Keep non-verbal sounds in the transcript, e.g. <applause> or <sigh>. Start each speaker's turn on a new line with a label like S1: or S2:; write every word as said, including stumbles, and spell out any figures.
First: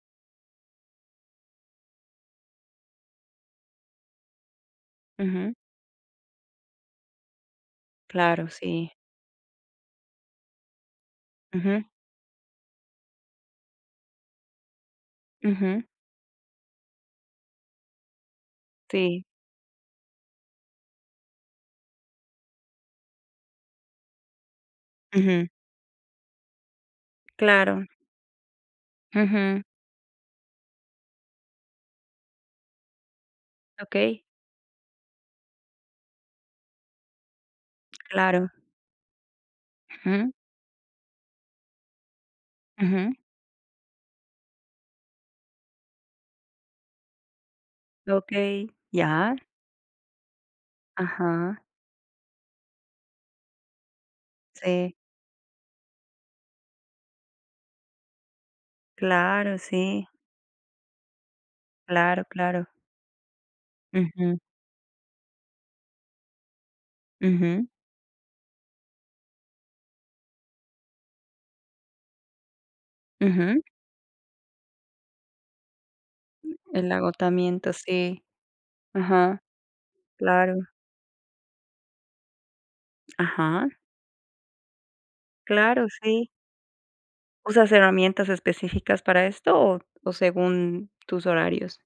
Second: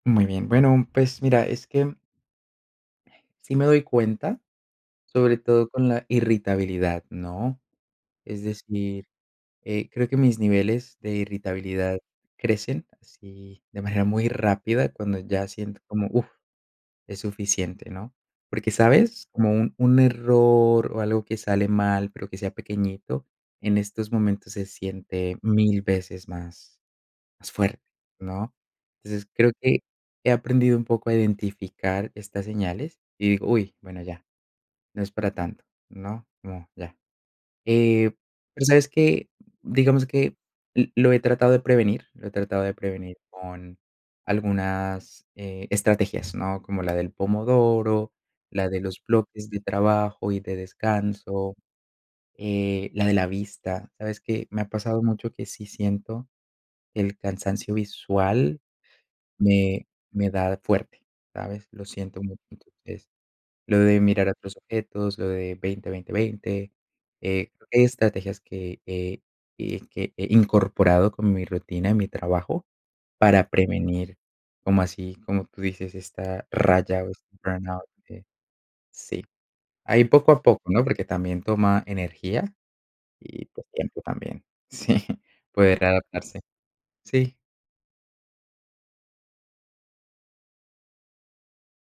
S1: Muy bien, bueno, pues mira, es que sí me doy cuenta, sobre
S2: Ujú.
S1: todo con la irritabilidad, ¿no?, es
S2: Claro, sí.
S1: decir, eh, creo que mis niveles de
S2: Ujú.
S1: irritabilidad crecen así de manera muy rápida cuando ya siento
S2: Ujú.
S1: como, uf, es suficiente, ¿no?, porque,
S2: Sí.
S1: ¿sabes? Como un un error o algo que sale mal, pero que sea pequeñito, en estos momentos se siente
S2: Ujú.
S1: mil veces más más fuerte,
S2: Claro.
S1: ¿no?, entonces creo
S2: Ujú.
S1: que he aprendido un poco a identificar estas señales y digo, uy, bueno,
S2: Okey.
S1: ya, no es para tanto, ¿no?, como ya, eh,
S2: Claro.
S1: pero, ¿sabes qué? Digamos
S2: Ujú.
S1: que lo he tratado de prevenir lo he tratado de
S2: Ujú.
S1: prevenir con algunas, eh, estrategias, ¿no?, como la del pomodoro, la
S2: Okey,
S1: de los
S2: ya.
S1: bloques de trabajo y de descanso,
S2: Ajá.
S1: eh, la de la vista, ¿sabes qué? Me ha
S2: Sí.
S1: pasado mucho que sí siento que el cansancio visual
S2: Claro,
S1: me
S2: sí.
S1: me da fuerte, ¿sabes? Lo siento
S2: Claro
S1: mucho,
S2: claro.
S1: entonces, lo de mirar
S2: Ujú.
S1: otros objetos, lo de veinte veinte veinte, eh,
S2: Ujú.
S1: estrategias que que- que he incorporado con mi rutina, en mi trabajo, para
S2: Ujú.
S1: prevenir, como así, como tú dices, esta
S2: El
S1: raya o este
S2: agotamiento,
S1: burnout
S2: sí,
S1: eh, sí,
S2: ajá,
S1: ahí poco a
S2: claro.
S1: poco, ¿no?, porque también toma energía y, pues,
S2: Ajá.
S1: tiempo también, sí, <chuckles> puede
S2: Claro, sí.
S1: readaptarse, sí.
S2: ¿Usas herramientas específicas para esto o o según tus horarios?